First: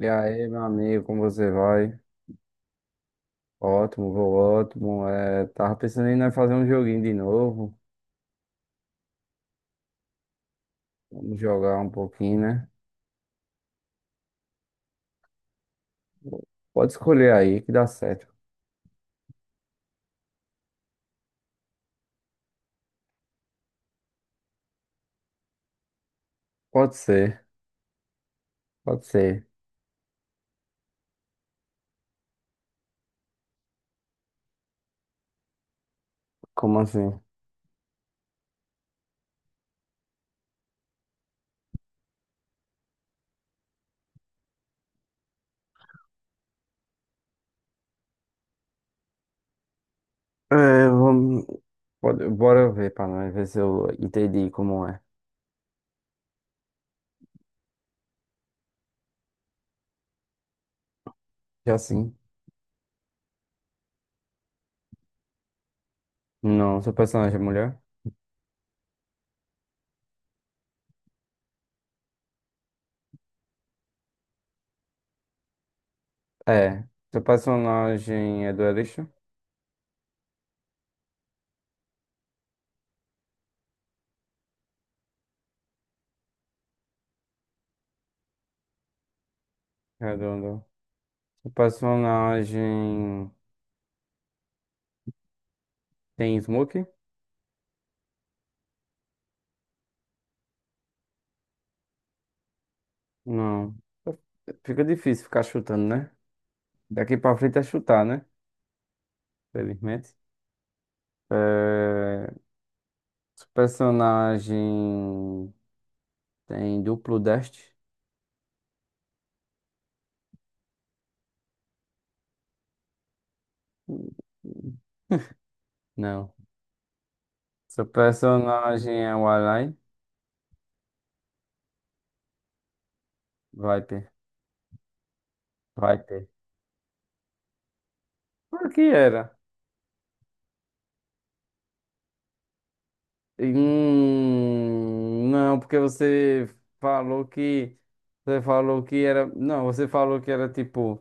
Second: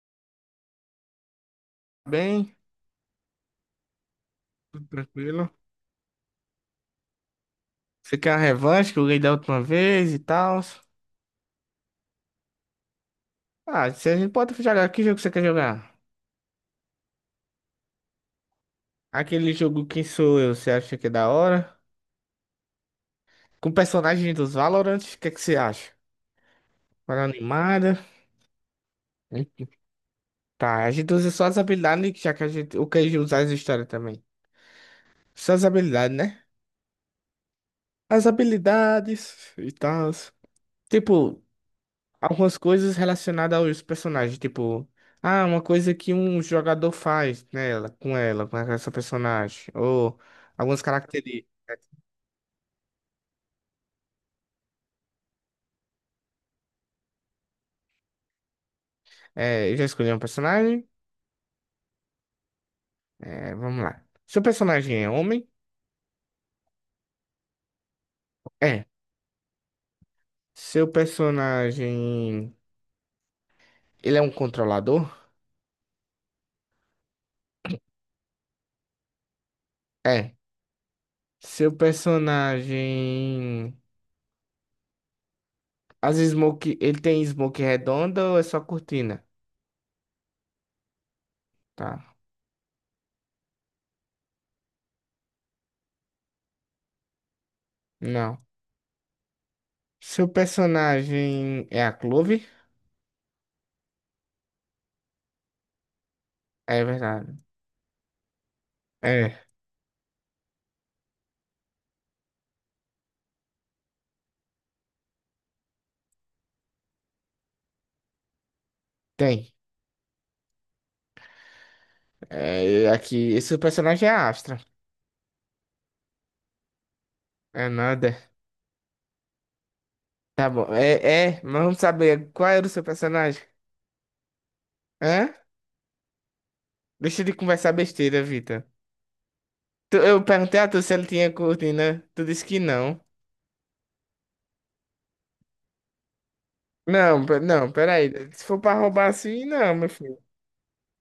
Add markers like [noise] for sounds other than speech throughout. E aí, meu amigo, como você vai? Bem, Ótimo, vou tudo ótimo. É, tranquilo. tava pensando em nós fazer um joguinho de novo. Você quer a revanche que eu ganhei da última vez e tal? Vamos jogar um pouquinho, né? Ah, se a gente pode jogar, que jogo você quer jogar? Pode escolher aí que dá certo. Aquele jogo Quem Sou Eu, você acha que é da hora? Com personagem dos Valorant, o que é que você acha? Pode Para ser, animada. pode ser. Tá, a gente usa só as habilidades, já que a gente. O que a gente usar as histórias também. Só as habilidades, né? Como assim? As habilidades e tal. Tipo, algumas coisas relacionadas aos personagens, tipo, ah, uma coisa que um jogador faz nela, com ela, com essa personagem, ou algumas É, vamos. características. Pode, bora ver pra nós ver se eu entendi como é. É, eu já escolhi um personagem. Já sim. É, vamos lá. Seu personagem é homem? Não, seu personagem é mulher? É. Seu personagem, ele é um controlador? É. Seu personagem é duelista? É. Seu personagem, as smoke, ele tem smoke redonda ou é só cortina? Redondo. Seu Tá. personagem tem smoke? Não. Seu personagem é a Clove? Não. Fica difícil ficar chutando, né? É Daqui pra verdade. frente é chutar, né? É. Felizmente. É... Seu personagem tem duplo deste? Tem. É, aqui, esse personagem é Astra. Não. É Seu nada. personagem é o Alain? Tá bom. É, é, mas vamos saber qual era o seu personagem. Viper. Hã? Viper. Deixa de conversar besteira, Vitor. Por que era? Eu perguntei a tu se ele tinha cortina. Tu disse que não. Não, porque você Não, falou pe- não, que. peraí. Você Se for pra falou que roubar era. assim, Não, não, você meu filho. falou que era tipo.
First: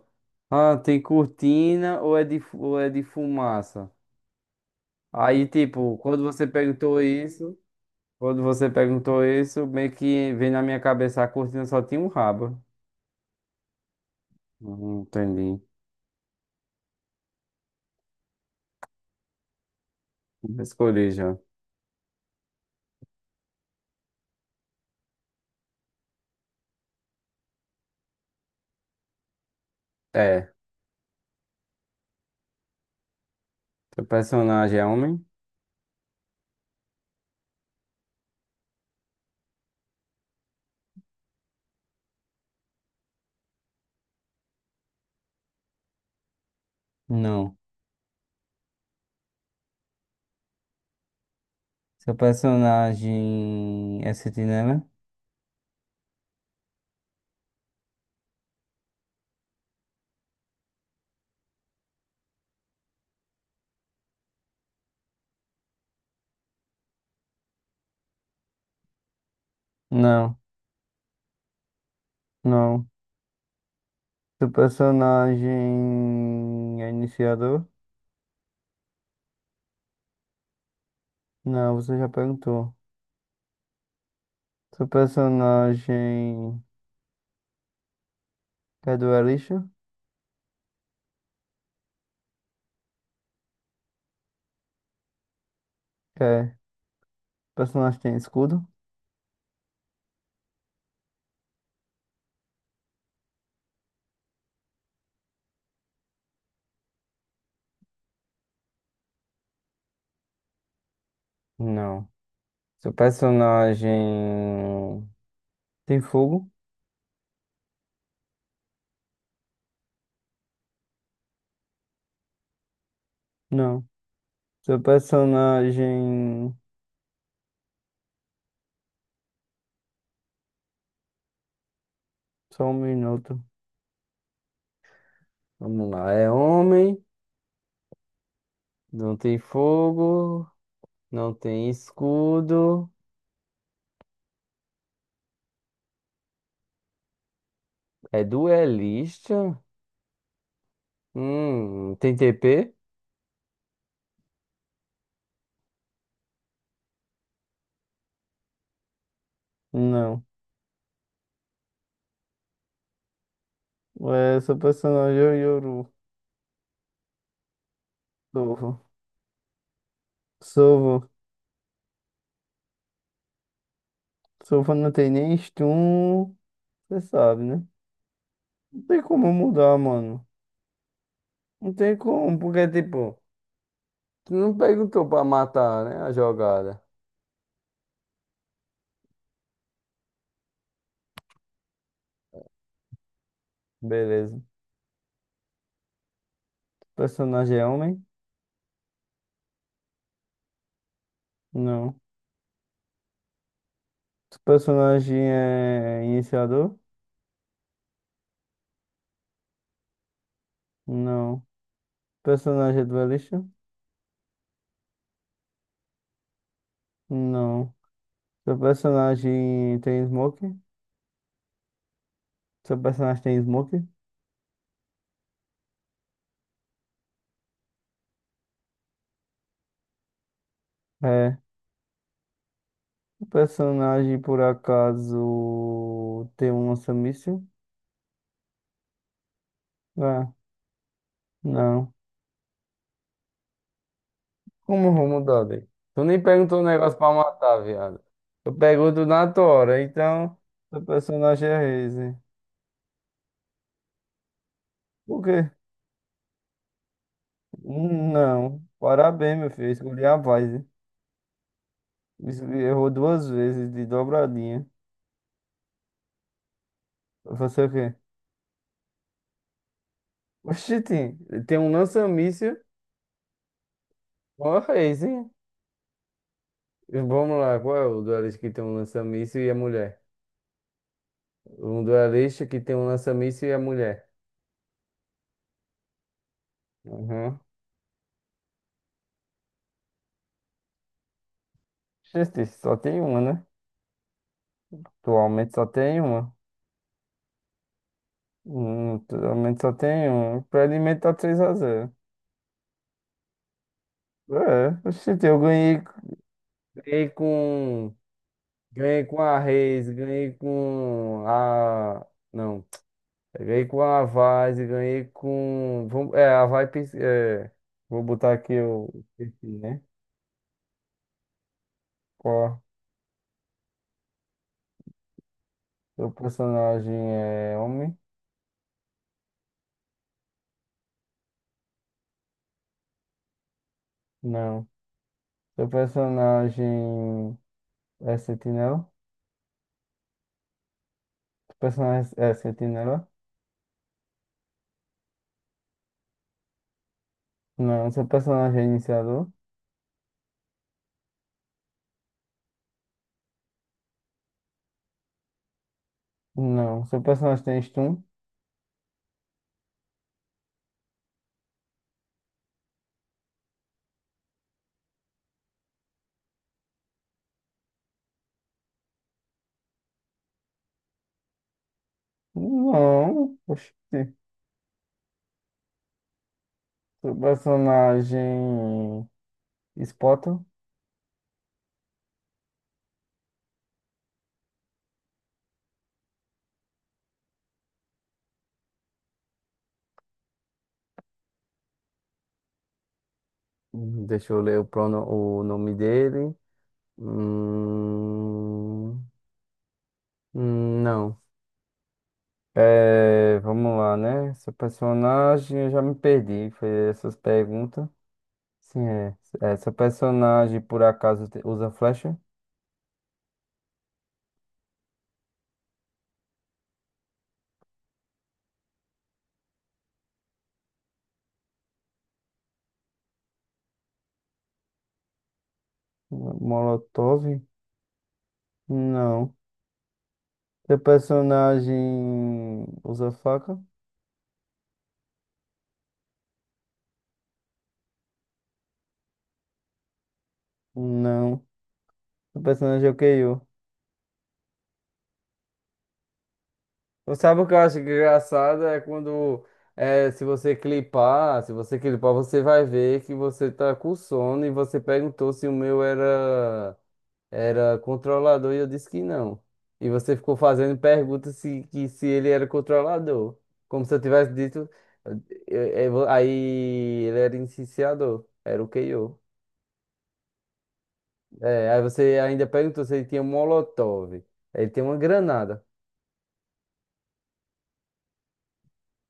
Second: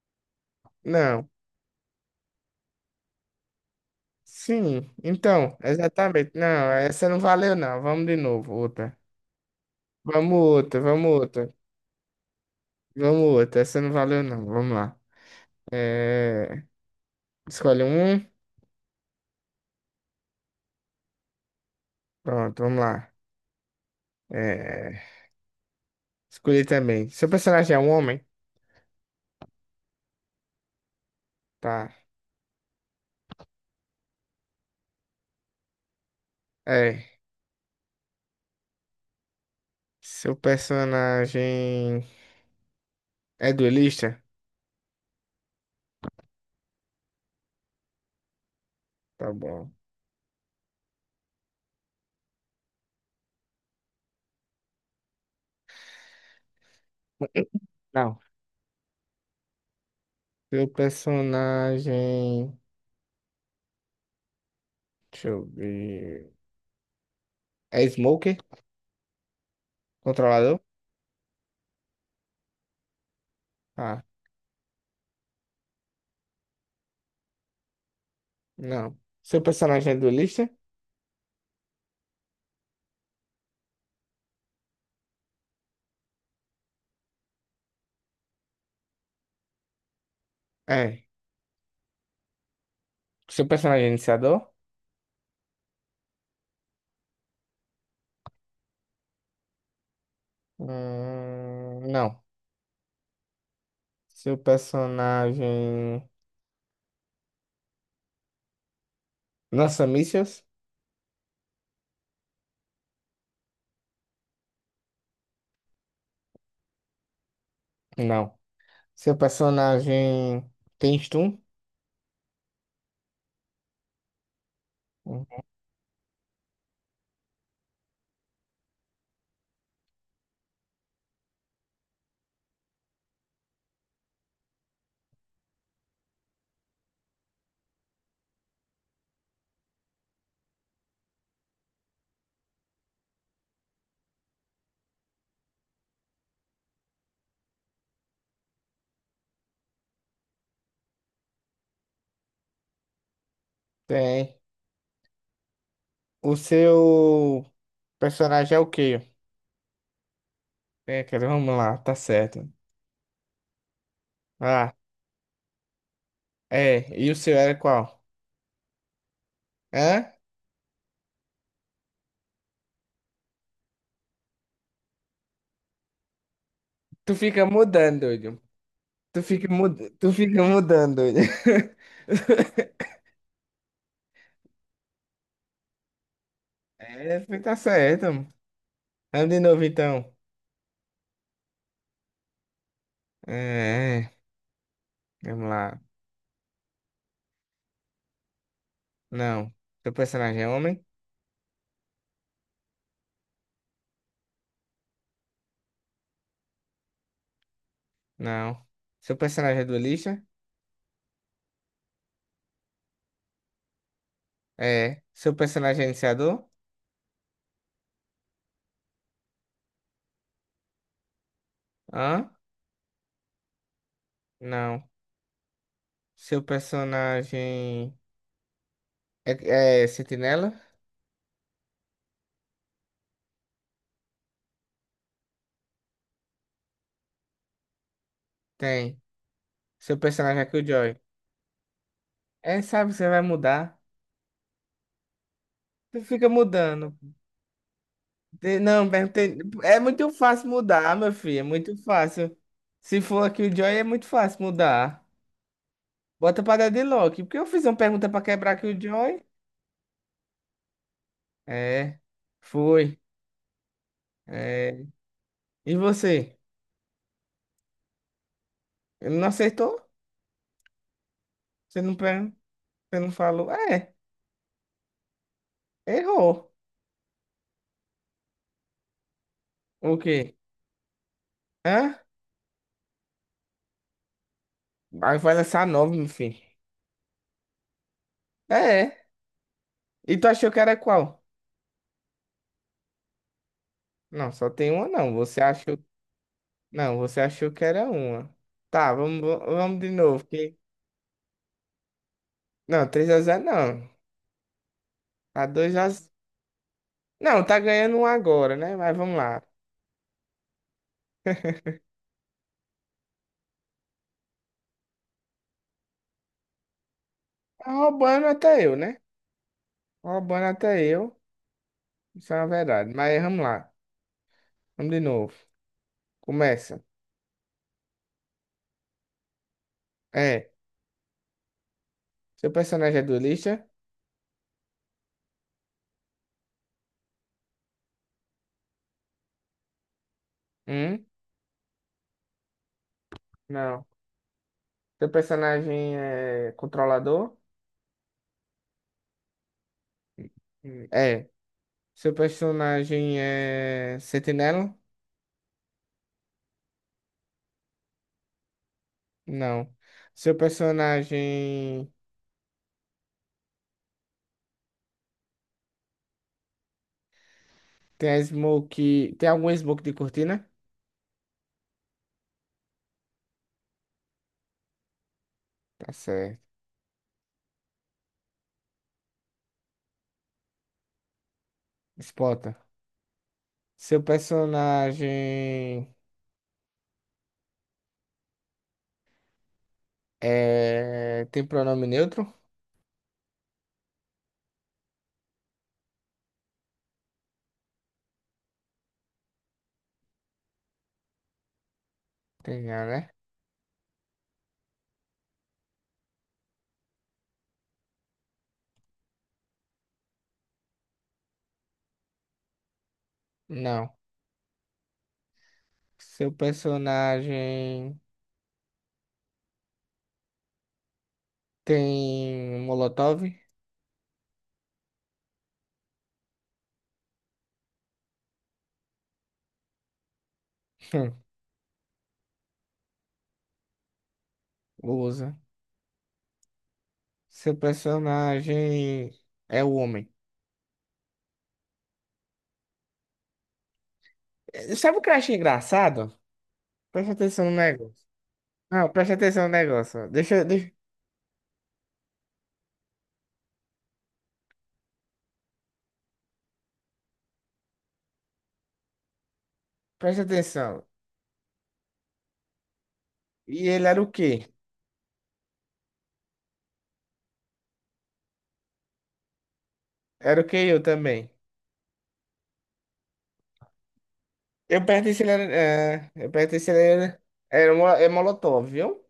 Ah, tem Não. cortina ou é de fumaça? Sim, Aí, então, tipo, quando exatamente. você Não, perguntou essa não valeu, isso, não. Vamos de quando novo, você outra. perguntou isso, meio que Vamos vem na outra, minha vamos cabeça a outra. cortina só tinha um rabo. Vamos outra. Essa não valeu, não. Vamos lá. Não entendi. É... Escolhe um. Eu escolhi já. Pronto, vamos lá. É, escolhi também. Seu personagem é um homem? É. Tá. Seu personagem é homem? É. Seu personagem é duelista? Não. Tá bom. Seu personagem é sentinela? [laughs] Não. Seu personagem. Deixa eu ver. É Smoker? Não, Controlador? não. Ah, Seu personagem é iniciador? não. Seu personagem é duelista? Não, você já perguntou. Seu personagem é duelista? É. Seu personagem é iniciador? É. Personagem tem escudo? Não. Seu personagem lança mísseis? Não. Seu personagem tem fogo? Não. Seu personagem tem stun? Não. Seu Hum, personagem. Só um minuto. Vamos lá. É homem, não tem fogo, não tem escudo. É duelista? Tem TP? Tem. O seu personagem é o quê? Não. É, cara, vamos lá, tá certo. É, seu Ah, personagem é o Yoru. é. E o seu era qual? Sovo. Hã? Sovo. Sovo não tem nem stun. Você Tu sabe, fica né? mudando, doido. Não tem Tu como fica mudar, mudando, mano. Doido. Não tem como, porque [laughs] tipo. Tu não perguntou pra matar, né? A jogada. É, tá certo. Vamos de novo, então. É, é, Beleza. O vamos lá. personagem é homem? Não. Seu personagem é homem? Não. O personagem é iniciador? Não. Seu personagem é duelista? Não. O personagem é duelista? É. Seu personagem é iniciador? Não. Seu personagem tem smoke? Hã? Seu personagem tem smoke? Não. Seu personagem é sentinela? É. O personagem, por acaso, tem um lança-míssil? Tem. Seu Ah, personagem é Killjoy. não. É, sabe, você vai mudar. Como eu vou mudar dele? Tu Tu nem fica perguntou um mudando. negócio pra matar, viado. Eu Não, pergunto na perguntei. tua É hora, muito então... fácil Seu mudar, meu filho. É personagem é muito Raze. fácil. Se for aqui o Joy é muito fácil mudar. Por quê? Bota pra dar de Loki. Porque eu fiz uma pergunta pra quebrar Não, aqui o Joy. parabéns, meu filho. Escolhi a paz, hein? É. Errou Foi. duas vezes de dobradinha. É. E você? Você o quê? Ele não acertou? Oxi, tem um Você não, per- lança-míssil. você não falou? É. Ó, reis, hein? Errou. Vamos lá, qual é o duelista que tem um lança-míssil e a O mulher? quê? Um Hã? duelista que tem um lança-míssil e a mulher. Aí vai lançar nove, meu filho. Uhum. É. E tu achou que era qual? Gente, só tem uma, né? Não, só tem uma não. Você Atualmente só achou. tem uma. Não, você achou que era uma. Tá, vamos, Atualmente só vamos de tem novo. uma. Que... Pra alimentar três x 0. Não, três x 0 não. É, oxi, eu Tá dois ganhei, x 0. ganhei Não, tá com. ganhando um agora, né? Mas Ganhei vamos com a lá. Reis, ganhei com a. Não, ganhei com a Vaz, ganhei com. Vamos... É, a Vai. É... Tá Vou roubando botar aqui até eu, né? o perfil, né? Tá roubando até eu. Isso é uma Qual? verdade. Mas vamos lá. Vamos de novo. É? Seu Começa. personagem é homem? É. Seu personagem é duelista? Não. Seu personagem é sentinela? Hum? Seu personagem é sentinela? Não. Seu personagem é controlador? Não. Seu personagem é iniciador? É. Seu personagem é sentinela? Não. Seu personagem tem stun? Não. Seu personagem. Tem a smoke. Tem algum smoke de cortina? Não. Oxi. Tá certo. Seu personagem. Spot? Spota. Seu personagem tem pronome neutro? Deixa eu ler o nome dele. Hum, não. Tem não, né? É, vamos lá, né? Seu personagem, eu já me perdi. Foi essas perguntas. Sim, é. É seu personagem, por acaso, usa flecha? Não. Seu personagem tem molotov? Molotov? Não. Seu Hum, personagem usa faca? Usa. Seu personagem é o homem. Não. Seu personagem é o KO. Sabe o que eu acho engraçado? Presta Não sabe atenção o no que eu acho negócio. engraçado? É Não, presta quando, atenção no negócio. é, se Deixa, você deixa... clipar, se você clipar, você vai ver que você tá com sono e você perguntou se o meu era controlador e eu disse que não. E você Presta ficou fazendo atenção. perguntas se, que se ele era controlador. E Como ele se eu era o tivesse quê? dito. Aí ele era iniciador, era o KO. Era o que eu também. É, aí você ainda perguntou se ele tinha Molotov. Ele tem Eu uma perguntei se ele era. granada. É, eu perguntei se ele era. É Molotov, viu?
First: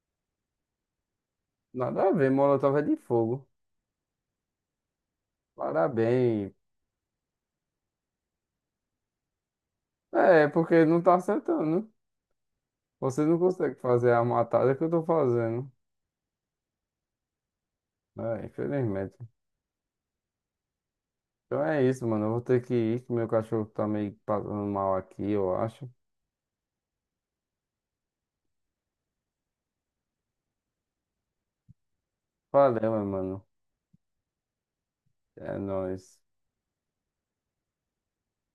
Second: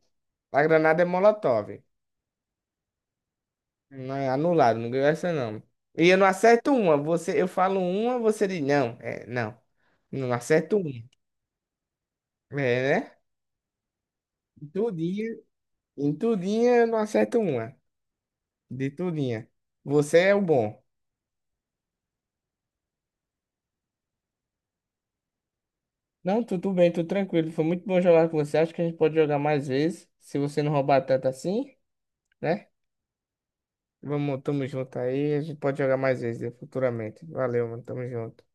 A granada é Molotov. Nada a ver, Molotov é de fogo. Não é anulado, não ganhou essa não. E eu não Parabéns. acerto uma. Você, eu falo uma, você diz não. É, não. Não É, acerto porque uma. não tá acertando. É, né? Você não consegue fazer a Em matada que eu tô Tudinha, fazendo. em tudinha eu não acerto uma. É, De infelizmente. tudinha. Você é o bom. Então é isso, mano. Eu vou ter que ir, que meu cachorro tá meio passando mal aqui, eu acho. Não, tudo bem, tudo tranquilo. Foi muito bom jogar com você. Acho que a gente pode jogar mais vezes. Se você não roubar tanto assim, né? Valeu, meu mano. Vamos, tamo junto aí. A É gente pode jogar nóis. mais vezes, né, futuramente. Valeu, mano. Tamo junto.